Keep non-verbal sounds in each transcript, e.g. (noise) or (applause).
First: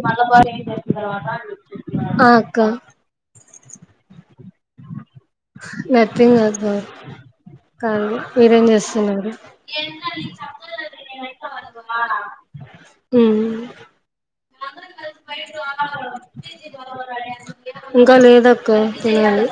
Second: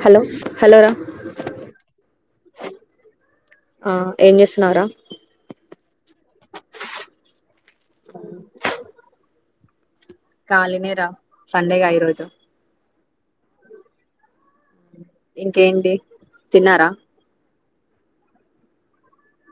Hello hello రా అక్క ఆ ఏం చేస్తున్నావురా నథింగ్ అ బ కాదు మీరేం చేస్తున్నారు అ కాలినే రా సండేగా ఈరోజు ఉ ఇంకేంటి తిన్నారా ఇంకా లేద అక్క చేయాలి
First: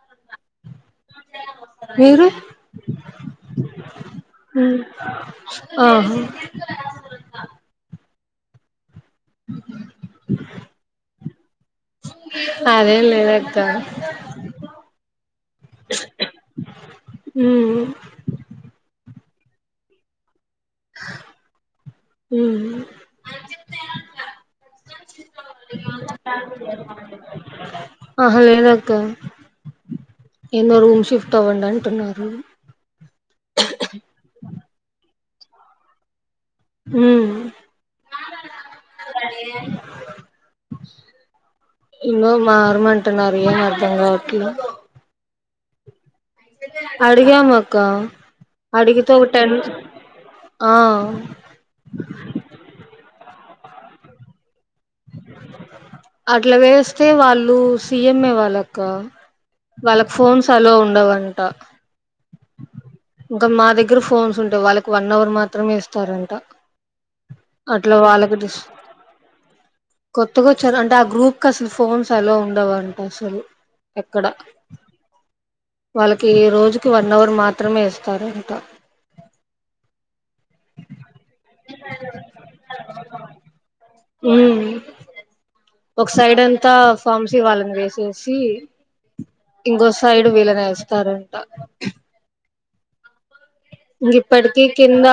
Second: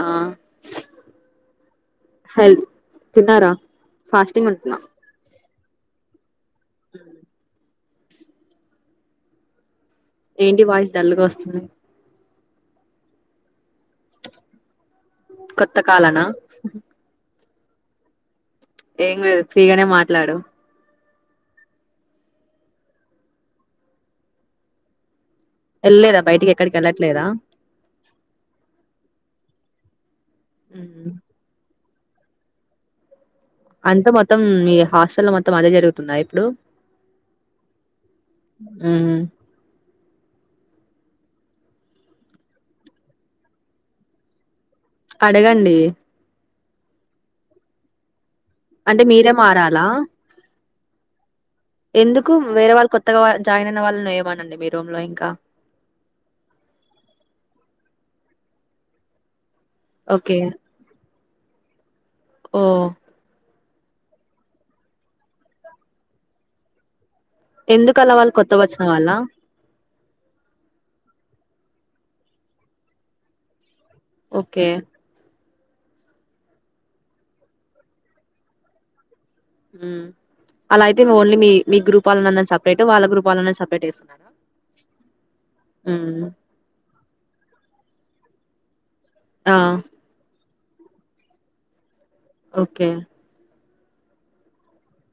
ఆ మీరు హెల్ తిన్నారా ఫాస్టింగ్ ఉంటున్నా ఉమ్ ఆహా ఉమ్ ఏంటి వాయిస్ డల్గా వస్తుంది అదేం లేదక్క కొత్త కాల్అనా ఉమ్ హు ఏం లేదు ఫ్రీగానే మాట్లాడు మ్ హు వెళ్ళలేదా బయటికి ఎక్కడికి వెళ్ళట్లేదా ఆహా లేనక్క ఏన్నో రూమ్ మ్మ్. షిఫ్ట్ అవ్వండి అం టున్నారు అంత మొత్తం ఈ హాస్టల్ మొ మొత్తం అదే జరుగుతుందా ఇప్పుడు హుమ్ ఉమ్ అడి ఎన్నో మారమంటున్నారు ఏం అర్ధంగావట్లే అడగండి అడిగామక్క అంటే మీరే మారాలా అ ఎందుకు వేరే వాళ్ళు కొ త్తగా జాయిన్ అయిన వాళ్ళను ఏయమనండి మీ రూ అట్లా వేస్తే వాళ్ళు సి ఇఎంఏ వాళ్ళక్క వాళ్ళకి ఓకే ఫోన్స్ అలో ఉండవుం ట ఓ కాని మా దగ్గర ఫోన్స్ ఉంటాయి వాళ్ళకి వన్ అవర్ మాత్రమే ఇస్తారంట అట్లా ఎందుకు అలా వాళ్ళు వాళ్ళకి డిస్ కొత్తగా వచ్చిన వాళ్ళ కొత్తగా వచ్చారు అంటే ఆ గ్రూప్ కి అసలు ఫోన్స్ అలో ఉండవుంట అసలు ఎక్కడ ఓకే వాళ్ళకి ఈ రోజుకి వన్ అవర్ మాత్రమే ఇస్తారంట మ్ అలా అయితే ఓన్లీ మీ మీ గ్రూప్ వాళ్ళనన్న సపరేట్ వాళ్ళ గ్రూప్ వాళ్ళనన్న సపరేట్ ఏస్తున్నారా ఉమ్ ఒక సైడ్ అంతా ఫామ్స్ ఇవ్వాలండి శసి ఆ ఇంగొ సయిడు వీలనే ఇస్తారంట ఓకే ఇంక ఇప్పటికీ కింద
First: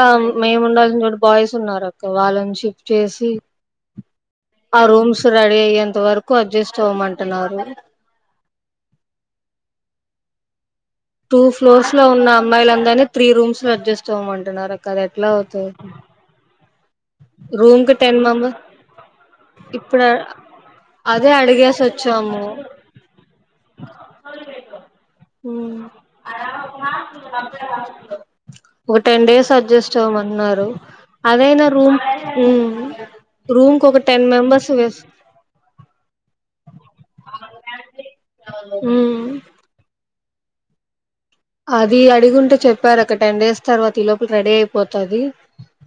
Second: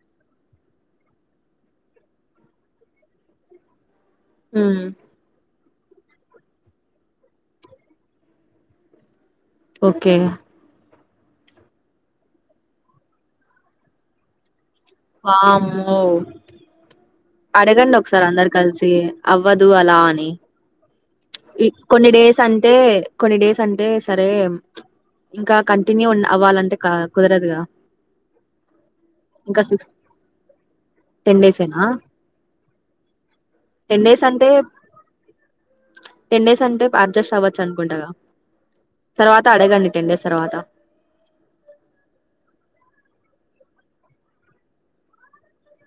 మేము ఉండాల్సిన చోట బాయ్స్ ఉన్నారు అక్క వాళ్ళని షిఫ్ట్ చేసి. మ్మ్ ఆ రూమ్స్ రెడి అయాయ్ కొంత వరకు అడ్జస్ట్ అవంటున్నారు ఓకే టూ ఫ్లోర్స్ లో ఉన్న అమ్మాయిలందరిని త్రీ రూమ్స్ లో అడ్జస్ట్వ్వమంటున్నారు వామ్మో రూమ్ కి అడగండి టెన్ ఒకసారి అందరు మెంబర్ కలిసి అవ్వదు అలా ఇప్పుడు అని అదే అడిగేసి కొన్ని డేస్ వచ్చాము అంటే కొన్ని డేస్ అంటే సరే ఇంకా కంటిన్యూ అవ్వాలంటే క కుదరదుగా ఒక టెన్ డేస్ ఇంకా సిక్స్ అడ్జస్ట్ అవ్వమన్నారు టెన్ డేస్ అదైనా ఏ. రూమ్ హ్మ్మ్ రూమ్ కు ఒక డేస్ టెన్ అంటే మెంబర్స్ వేస్ టెన్ డేస్ అంటే అడ్జస్ట్ అవ్వచ్చు అనుకుంటాగా ఉమ్ తర్వాత అడగండి టెన్ డేస్ తర్వాత అది అడిగుంటే చెప్పారు ఒక టెన్ డేస్ తర్వాత ఈ లోపల రెడీ అయిపోతుది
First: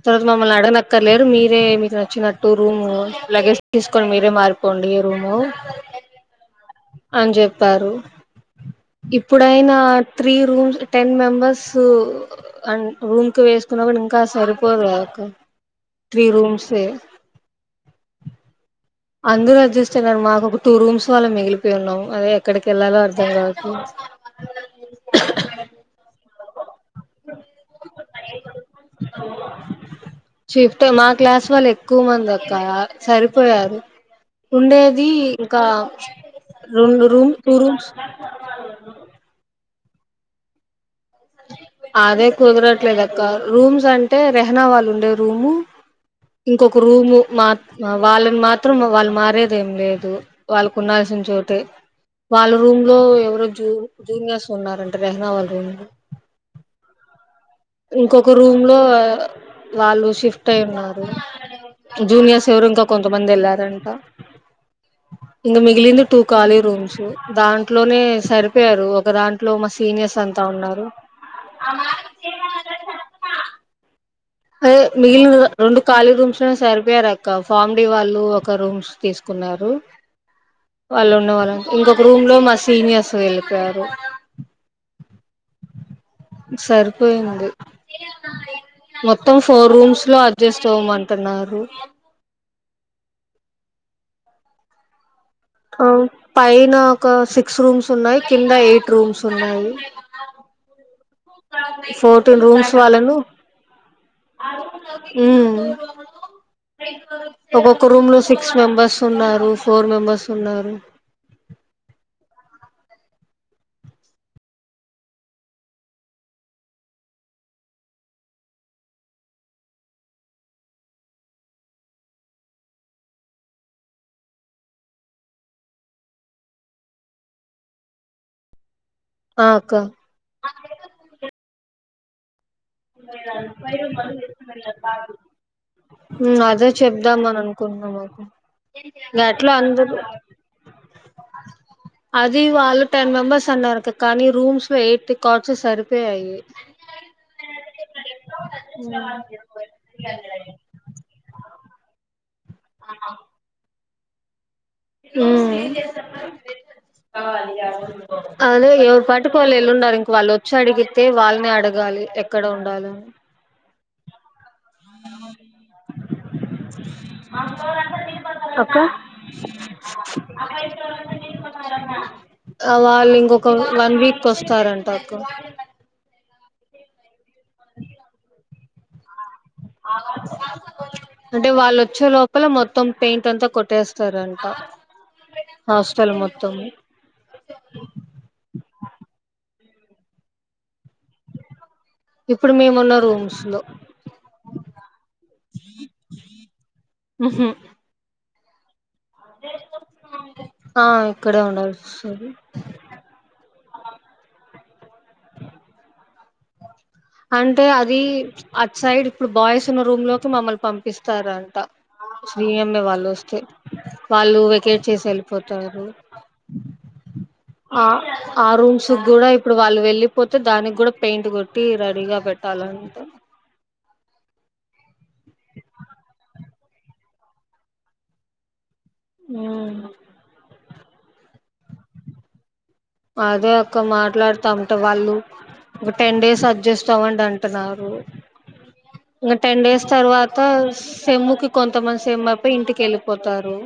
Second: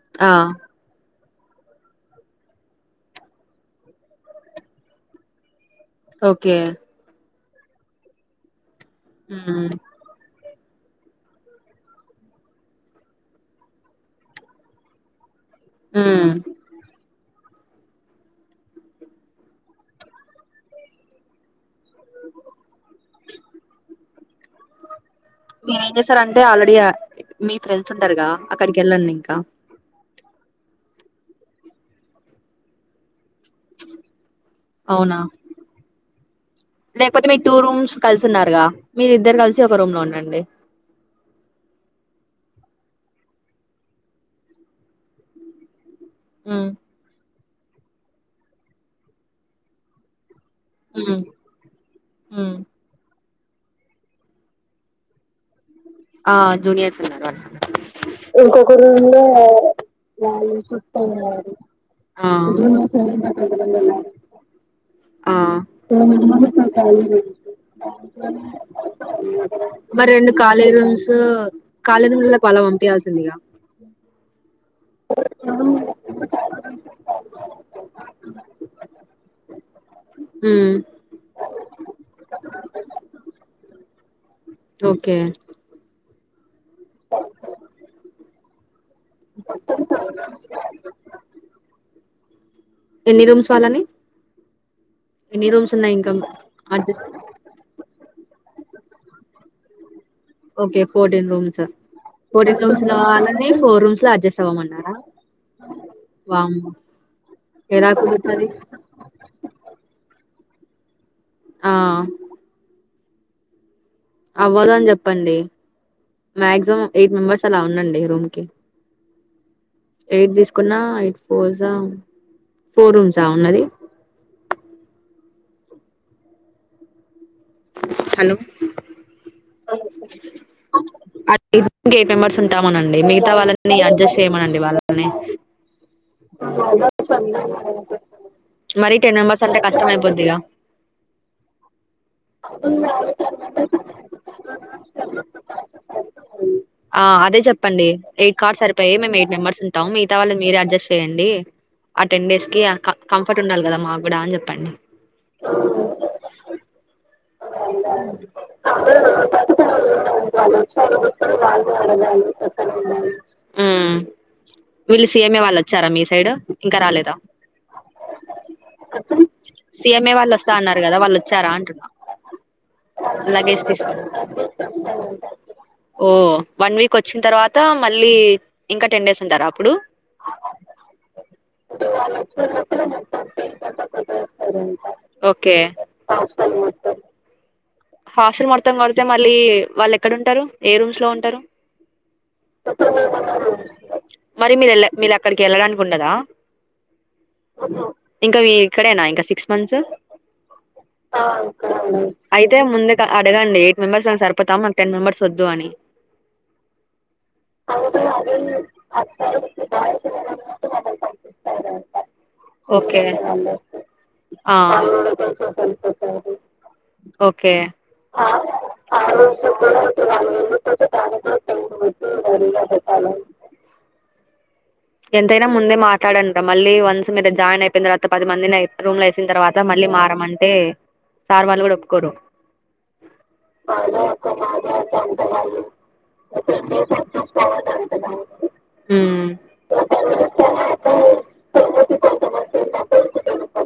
తో ఆ మమ్మల్ని అడగనక్కర్లేదు మీర్ మీరే మీకు నచ్చినట్టు రూము లగేజ్ తీసుకొని మీరే మారిపోండి రూము ఓకే ప్పారు మ్మ్ ఇప్పుడైనా త్రీ రూమ్స్ టెన్ మెంబర్స్ అన్ రూమ్ కి వేసుకున్న కూడాడు ఇంకా సరిపోదు కదక్క. త్రీ మ్మ్ రూమ్స్ ఏ అందరు అడ్జస్ట్ అయినారు మాకు ఒక టూ రూమ్స్ వాళ్ళ మిగిలిపోయి ఉన్నాం అదే ఎక్కడికి వెళ్ళాలో అర్ధం కావట్లేదు. అంటే ఆల్రడియా మీ ఫ్రెండ్స్ ఉంటారుగా అక్కడికి వెళ్ళండి ఇంకా షిఫ్ట్ మా క్లాస్ వాళ్ళు ఎక్కువ మంది అక్క సరిపో పోయారు ఉండేది అవునా ఇంకా రెండు లేకపోతే రూమ్ మీ టూ రూమ్స్ కలిసి ఉన్నారుగా మీరిద్దరు కలిసి రూమ్ లో ఉండండి అదే కుదరట్లేదు అక్క రూమ్స్ అంటే రెహనా వాళ్ళు ఉండే రూము మ్మ్ ఇంకొక రూమ్ మా వాళ్ళని మాత్రం వాళ్ళు మరేదేం లేదు వాళ్ళకు మ్మ్ ఉన్నాల్సిన చోట వాళ్ళ మ్మ్ రూమ్ లో ఎవరు జూ జూనియర్స్ ఉన్నారంట రెహనా వాళ్ళు రూంలో ఆ జూనియర్స్ ఉన్నారు వాళ్ళు ఇంకొక రూమ్ లో వాళ్ళు షిఫ్ట్ అయి ఉన్నారు జూనియర్స్ ఎవరు ఇంకా కొంతమంది వెళ్లారంట ఆ! ఇంక సో మిగిలింది టూ మినిమమ్ కాళీ ఇప్పుడు రూమ్స్ ఖాళీ దాంట్లోనే సరిపోయారు ఒక దాంట్లో మా సీనియర్స్ అంతా ఉ ప్లేరూమ్స్ కాలేజ్ రూమ్ లా మళ్ళ పంపియాల్సింది ఇగ అదే మిగిలిన రెండు ఖాళీ రూమ్స్నే సరిపోయారు అక్క ఫామిడి వాళ్ళు ఒక రూమ్స్ తీసుకున్నారు హ్మ్ వాళ్ళు ఉన్న వాళ్ళ ఇంకొక రూమ్ లో మా సీనియర్స్ వెళ్ళిపోయారు ఓకే సరిపోయింది మొత్తం ఫోర్ రూమ్స్ లో అడ్జస్ట్ అవ్వమంటున్నారు ఎన్ని రూమ్స్ వాళ్ళాని ఆ పైన ఒక సిక్స్ రూమ్స్ ఉన్నాయి కింద ఎయిట్ రూమ్స్ ఉన్నాయి okay fourteen rooms fourteen rooms లో వాళ్ళను వాళ్ళని ఫోర్ రూమ్స్ లో అడ్జస్ట్ అవ్వమన్నారా హ్మ్ వామ్మో ఒక్కొక్క ఎలా రూమ్ లో కుదురుతది సిక్స్ మెంబెర్స్ ఉన్నారు ఫోర్ మెంబెర్స్ ఉన్నారు ఆ అవ్వదు అని చెప్పండి మాక్సిమం ఎయిట్ మెంబెర్స్ అలా ఉందండి రూమ్ కి ఎయిట్ తీసుకున్నా ఎయిట్ ఫోర్జ ఫోర్ రూమ్స్ ఆ ఉన్నది హలో ఆ అక్క అద ఐదు గేట్ ఏమర్ చుంటామనండి మిగతా వాళ్ళని అడ్జస్ట్ చేయమండి వాళ్ళనే అదే చెప్దామని అనుకుంటున్నాం అక్క మరి టెన్ మెంబర్స్ గట్లా అంటే కష్టం అందరు అయిపోద్ధిగా ఇది వాళ్ళు టెన్ మెంబెర్స్ అన్నారు కానీ రూమ్స్ లో ఎయిట్ కార్ట్స్ సరిపోయాయి ఆ చెప్పండి ఎయిట్ కార్ట్స్ సరిపోయాయి మేము ఎయిట్ మెంబర్స్ ఉంటాం మిగతా వాళ్ళను మీరే అడ్జస్ట్ చేయండి ఆ టెన్ డేస్ కంఫర్ట్ ఉండాలి కదా మా కూడా అని చెప్పండి హ్మ్ అదే ఎవరి పాటికి వాళ్ళు ఎళ్ళుండారు ఇంక వాళ్ళు వచ్చి అడిగితే వాళ్ళని అడగాలి ఎక్కడ ఉండాలా హ్మ్ వీళ్ళు సీఎంఏ వాళ్ళు వచ్చారా మీ సైడ్ ఇంకా రాలేదా అక్క సీఎంఏ వాళ్ళు వస్తా అన్నారు కదా వాళ్ళు వచ్చారా అంటు వాళ్ళు ఇంకొక వన్ తీసుకొని వీక్ వస్తారంటక్క ఓ వన్ వీక్ వచ్చి తర్వాత మళ్ళీ ఇంకా టెన్ డేస్ ఉంటారా అప్పుడు అంటే వాళ్ళు వచ్చే లోపల మొత్తం పెయింట్ అంతా కొట్టేస్తారంట ఓకే హాస్టల్ మొత్తం హాస్టల్ మొత్తము కొడితే మళ్ళి వాళ్ళు ఎక్కడుంటారు ఏ రూమ్లో ఉంటారు ఇప్పుడు మేమున్న రూమ్స్ లో మరి మీరు మీరు అక్కడికి వెళ్ళడానికి ఉండదా ఉహు ఇంకా మీ ఇక్కడేనా ఇంకా సిక్స్ మంత్స్ ఆ ఇక్కడే ఉండాల్సి వస్తది అయితే ముందుగా అడగాలి ఎయిట్ మెంబర్స్ సరిపోతాం టెన్ మెంబర్స్ వద్దు అని అంటే అది అటు సైడ్ ఇప్పుడు బాయ్స్ ఉన్న రూమ్ లోకి మమ్మల్ని పంపిస్తారంట సీఎంఏ ఓకే వాళ్ళు వస్తే వాళ్ళు వెకేట్ వాళ్ళు చేసి కూడా కొంచెం వెళ్ళిపోతారు వెళ్ళిపోతారు ఓకే ఆ ఆ రూమ్స్కు కూడా రోజు ఇప్పుడు కూడా వాళ్ళు ఇప్పుడు వెళ్ళిపోతే దానికి కూడా పెయింట్ కొట్టి రెడీగా సరిద పెట్టాలంట చాలా (unintelligible) ఎంతైనా ముందే మాట్లాడండి మళ్ళీ వన్స్ మీరు జాయిన్ అయిపోయిన తరువాత పది మందిని అయి రూమ్ లో వేసిన తర్వాత మళ్ళీ మారమంటే సార్ వాళ్ళు కూడా ఒప్పుకోరు అదే అక్క వాళ్ళే ఎక్కువ మాట్లాడుతా ఉంటే మాట్లాడితే వాళ్ళు అంత ఒక టెన్ డేస్ అడ్జస్ట్ డేస్ అవ్వండి అంటున్నారు చూసుకోవద్దంట దానికి ఉమ్ ఇంక టెన్ డేస్ తర్వాత పోతారు సెమ్ము కి కొంతమంది సెమ్ అయిపోయి ఇంటికి వెళ్ళిపోతారు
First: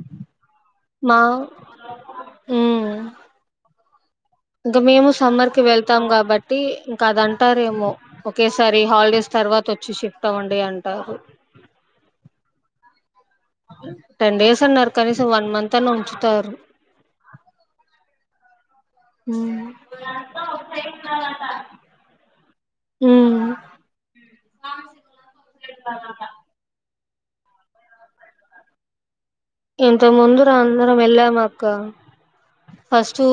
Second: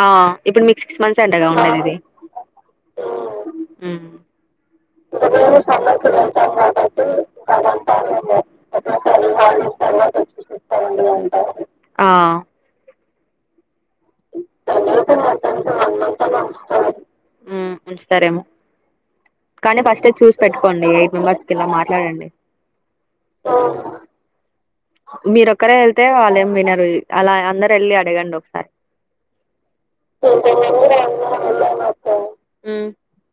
ఆ ఇప్పుడు మీకు సిక్స్ మా మంత్స్ అంటగా ఆ ఇంకా మేము సమ్మర్ కి వెళ్తాం కాబట్టి ఇంకా అద సగం అంటారేమో టైం ఒకేసారి హాలిడేస్ తర్వాత వచ్చి షిఫ్ట్ అవ్వండి అంటారు ఆ టెన్ డేస్ అన్నారు కనీసం వన్ మంత్ అన్నా ఉంచుతారు తారేమో ఉమ్ కానీ ఫస్టే చూసి పెట్టుకోండి ఎయిట్ మెంబర్స్ కి ఇలా మాట్లాడండి హ్మ్ మీరొక్కరే వెళ్తే వాళ్ళేం వినరు అలా అందరు వెళ్ళి అడగండి ఒకసారి ఇంతకు ముందుర అందరం వెళ్ళాము అక్క ఫస్ట్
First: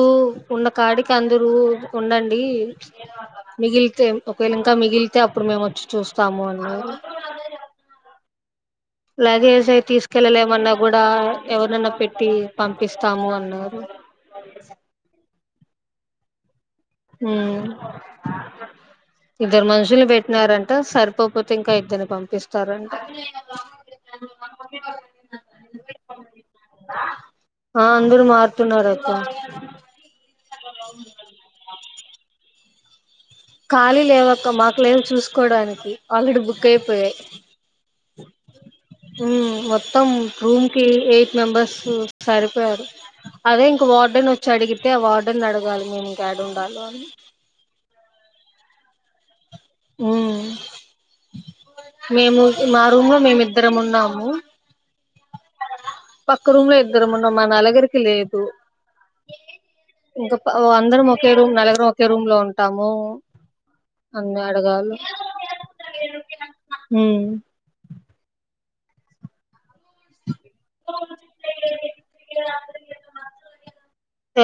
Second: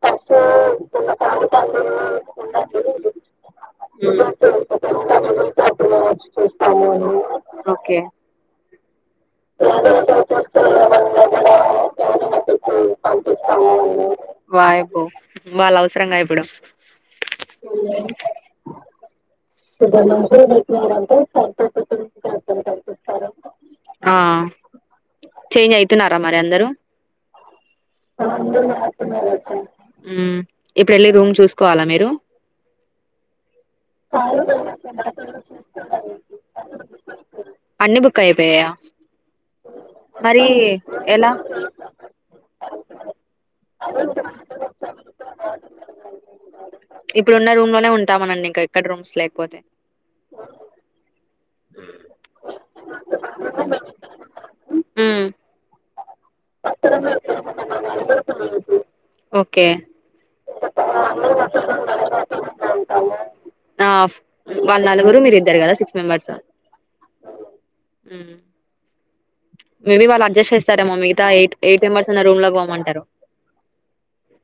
ఉన్న కాడికి అందరు ఉండండి కారు ఉండదు మిగిలితే ఒకవేళ ఇంకా మిగిలితే అప్పుడు మేము వచ్చి చూస్తాం ఓకే లగేజ్ అయి తీసుకెళ్ళలేమన్నా కూడా ఎవరినన్నా పెట్టి పంపిస్తాము అన్నారు అని వాయబో వాళ్ళ అవసరంగా ఇప్పుడు ఇద్దరు మనుషులు పెట్టినారంట సరిపోపో అ చేంజ్ అవుతున్నారా మరి అందరూ ఆ అందరూ మారుతున్నారు అక్క ఉమ్ ఇప్పుడు వెళ్ళి రూమ్ చూసుకోవాలా మీరు ఖాళీ లేవక్క మాకు లేవు చూసుకోవడానికి వా ఇ బుక్ అయిపోయాయి అన్ని బుక్ అయిపోయాయా మొత్తం మరి రూమ్ కి ఎలా ఎయిట్ మెంబెర్స్ సరిపోయారు అదే ఇంక వార్డెన్ వచ్చి అడిగితే ఆ వార్డెన్ అడగాలి మేము ఇంకా ఏడుండాలో అని వెళ్తా మరి ఎక్కడ రూమ్స్ లేకపోతే ఆ మేము మా రూమ్ లో మేమిద్దరం ఉన్నాము అ పక్క రూమ్ లో ఇద్దరముండ మా నలగరికి లేదు ఓకే ఇంకా అందరం ఒకే రూమ్ నలగరం ఒకే రూమ్ లో ఉంటాము ఆ అన్ని వాళ్ళు అడగాలి నలుగురు మీరు ఇద్దరు కదా సిక్స్ ఆ మేబి వాళ్ళు అడ్జస్ట్ చేస్తారేమో మిగతా ఎయిట్ మెంబర్స్ ఉన్న రూమ్ ల కీ పొమ్మంటారు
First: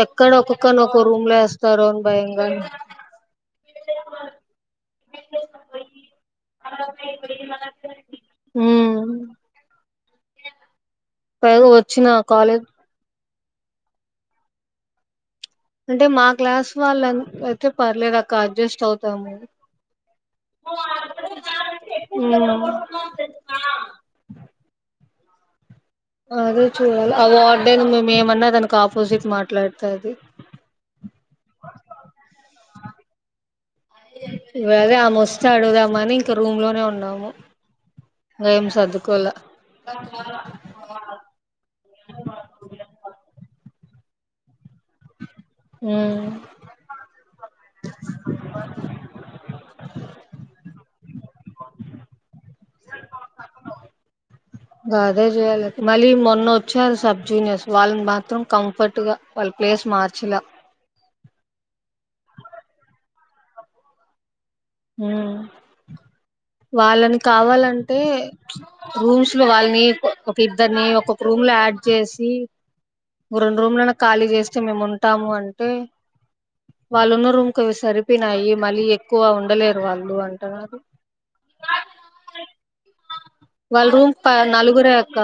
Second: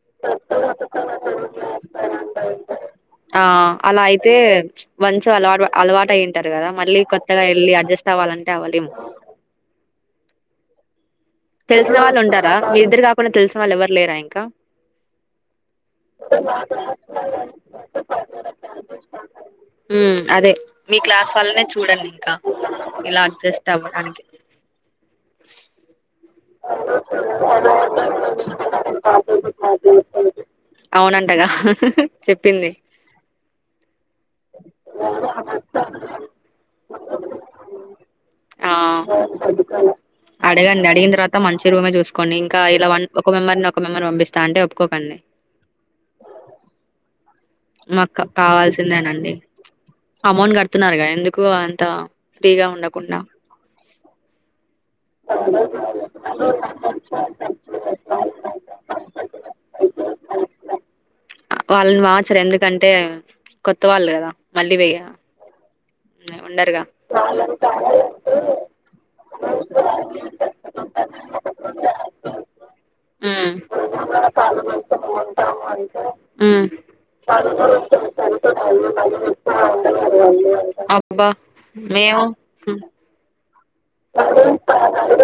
ఎక్కడ ఒక్కొక్కరిని ఒక్కో రూమ్ లో వేస్తారో అని భయంగాని అలా అయితే మంచి గా అలవాటు అయి ఉంటారు కదా మళ్లీ కొత్తగా వెళ్లి అడ్జస్ట్ అడ్జస్ట్ అవ్వాలంటే అవలేమ్ ఉమ్ పైగా తెలిసిన వచ్చిన వాళ్ళు ఉంటార కాలేజ్ మీ ఇద్దరు కాకుండ పోనీ తెలిసిన వాళ్ళు ఎవ్వరు లేరా ఇంక అంటే మా క్లాస్ వాళ్ళంత అయితె పర్లేదు అక్క అడ్జస్ట్ అవుతాము ఉమ్ అదే మీ క్లాస్ వాళ్ళనే చూడండి ఇంకా ఇలా అడ్జస్ట్ అవ్వడానికి (unintelligible) అదే చూడాలి ఆ వార్డెన్ మేము ఏమన్నా దానికి ఆపోజిట్ మాట్లాడతది అవునంటగా చెప్పింది గదె ఆమె వస్తే అడుగుదామని ఇంకా రూమ్ లోనె ఉన్నాము ఇంకా ఏమ్ ఆ సర్దుకోలా అడగండి అడిగిన తర్వాత మంచి రూమె చూసుకోండి ఇంక ఇలా వన్ ఒక మెంబర్ ఒక మెంబర్ని పంపిస్తా అంటె ఒప్పు అ (inaudible) మాకు కావాల్సిందేనండి అమౌంట్ కడుతున్నారుగా ఎందుకు అంత ఫ్రీగా ఉండకుండ అ అదే చేయాలి మళ్ళీ మొన్న వచ్చే అది సబ్ జూనియర్స్ వాళ్ళని మాత్రం కంఫర్ట్ గా వాళ్ళ ప్లేస్ మార్చల వాళ్ళని మా ర్చరు ఎందుకంటె కొత్త వాళ్ళు కదా మళ్ళీ వెయ్య హు ఉండరుగా వాళ్ళని కావాలంటె వాళ్ళంతా రూమ్స్ లో వాళ్ళని ఒక్క ఇద్దరినీ ఒక్కొక్క రూమ్ లో ఆడ్ చేసి ఓ హ్మ్ రెండు రూములు ఖాళీ చేసి చాలా మేము మంచిగా ఉంటాంము ఉంటాము అంటే హ్మ్ ఉన్న రూమ్ కి అవి సరిపోయినాయి మళ్ళీ ఎక్కువ ఉ అబ్బా మేము వాళ్ళ పై నలుగురే అక్క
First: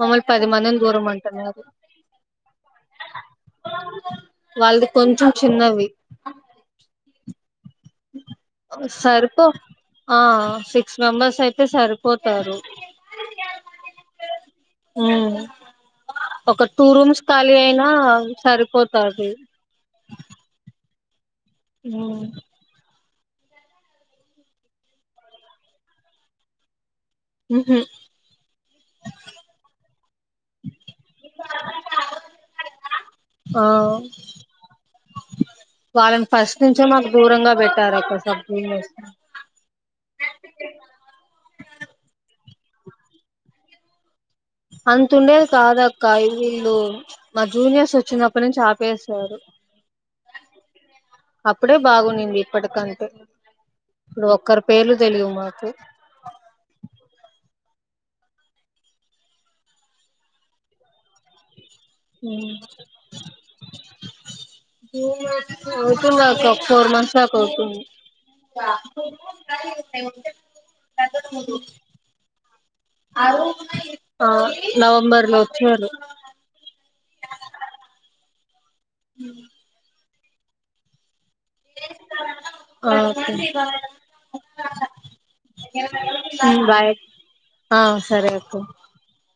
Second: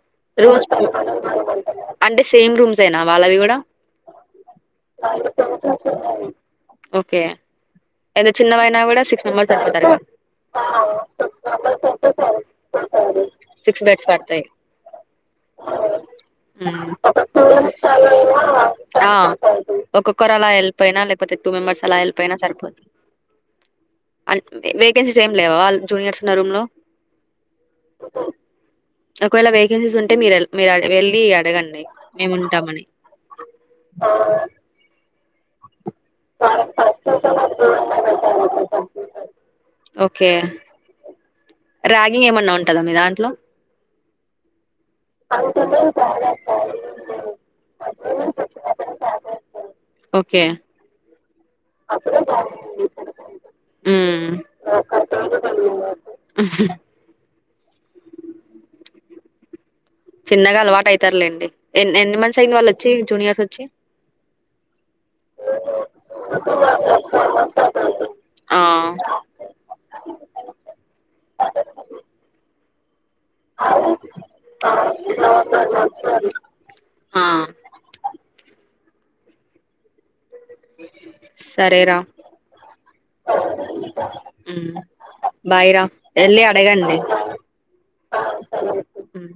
మమ్మల్ని పది రూమ్స్ మందిని దూరమంటున్నాది అంటే సేమ్ రూమ్సేనా వాళ్ళవి కూడా వాళ్ళది కొంచెం చిన్నవి ఏంత చిన్నవైనా కూడా సిక్స్ సరిపో మెంబర్స్ సరిపోతారు ఆ సిక్స్ మెంబర్స్ అయితే సిక్స్ మెంబర్స్ అయితే కరెక్ట్ గా సరిపోతారు సరిపో సిక్స్ బెడ్స్ పడతాయి ఉమ్ ఒక టూ రూమ్స్ ఖాళీ ఒకొక్కల్ అయినా సరిపోతాది ఒక్కొక్కర అలా ఎల్ పోయినలే టూ మెంబర్స్ అలా ఎళ్ళిపోయిన సరిపో అన్ వేకెన్సీస్ ఏం లేవా జూనియర్స్ ఉన్న రూమ్ లో ఉహు ఒకవేళ వేకెన్సీస్ ఉంటె మీరు మీరు వెళ్ళి అడగండి మేముంటామని ఆ వాళ్ళని ఫస్ట్ నుంచె మాకు దూరంగా పెట్టారక్క సబ్ జూనియర్స్ ని ఓకే ర్యాగింగ్ ఏమన్నా ఉంటదా మీ దాంట్లో అంతుండేది కాదక్క వీళ్ళు మా జూనియర్స్ వచ్చినప్పటి నుంచి ఆపేశారు ఓకే అప్పుడే బాగున్నింది ఇప్పటికంటె ఇప్పుడు మ్మ్ ఒక్కరి పేర్లు తెలివు మాకు చిన్నగ అలవాటు అయి పోతారు లేండి ఎన్ని ఎన్ని మంత్స్ అయ్యింది వాళ్ళు వచ్చి జూనియర్స్ వచ్చి అవుతుంది అక్క ఒక ఫోర్ మంత్స్ దాకా అవుతుంది ఆ ఆ నవంబర్ లో వొచ్చినారు ఆ హ్మ్ (unintelligible) ఆ ఒకే ఉమ్ బాయ్ రా వెళ్ళి మ్మ్ బాయ్ అడగండి ఆ సరే అక్క ఉమ్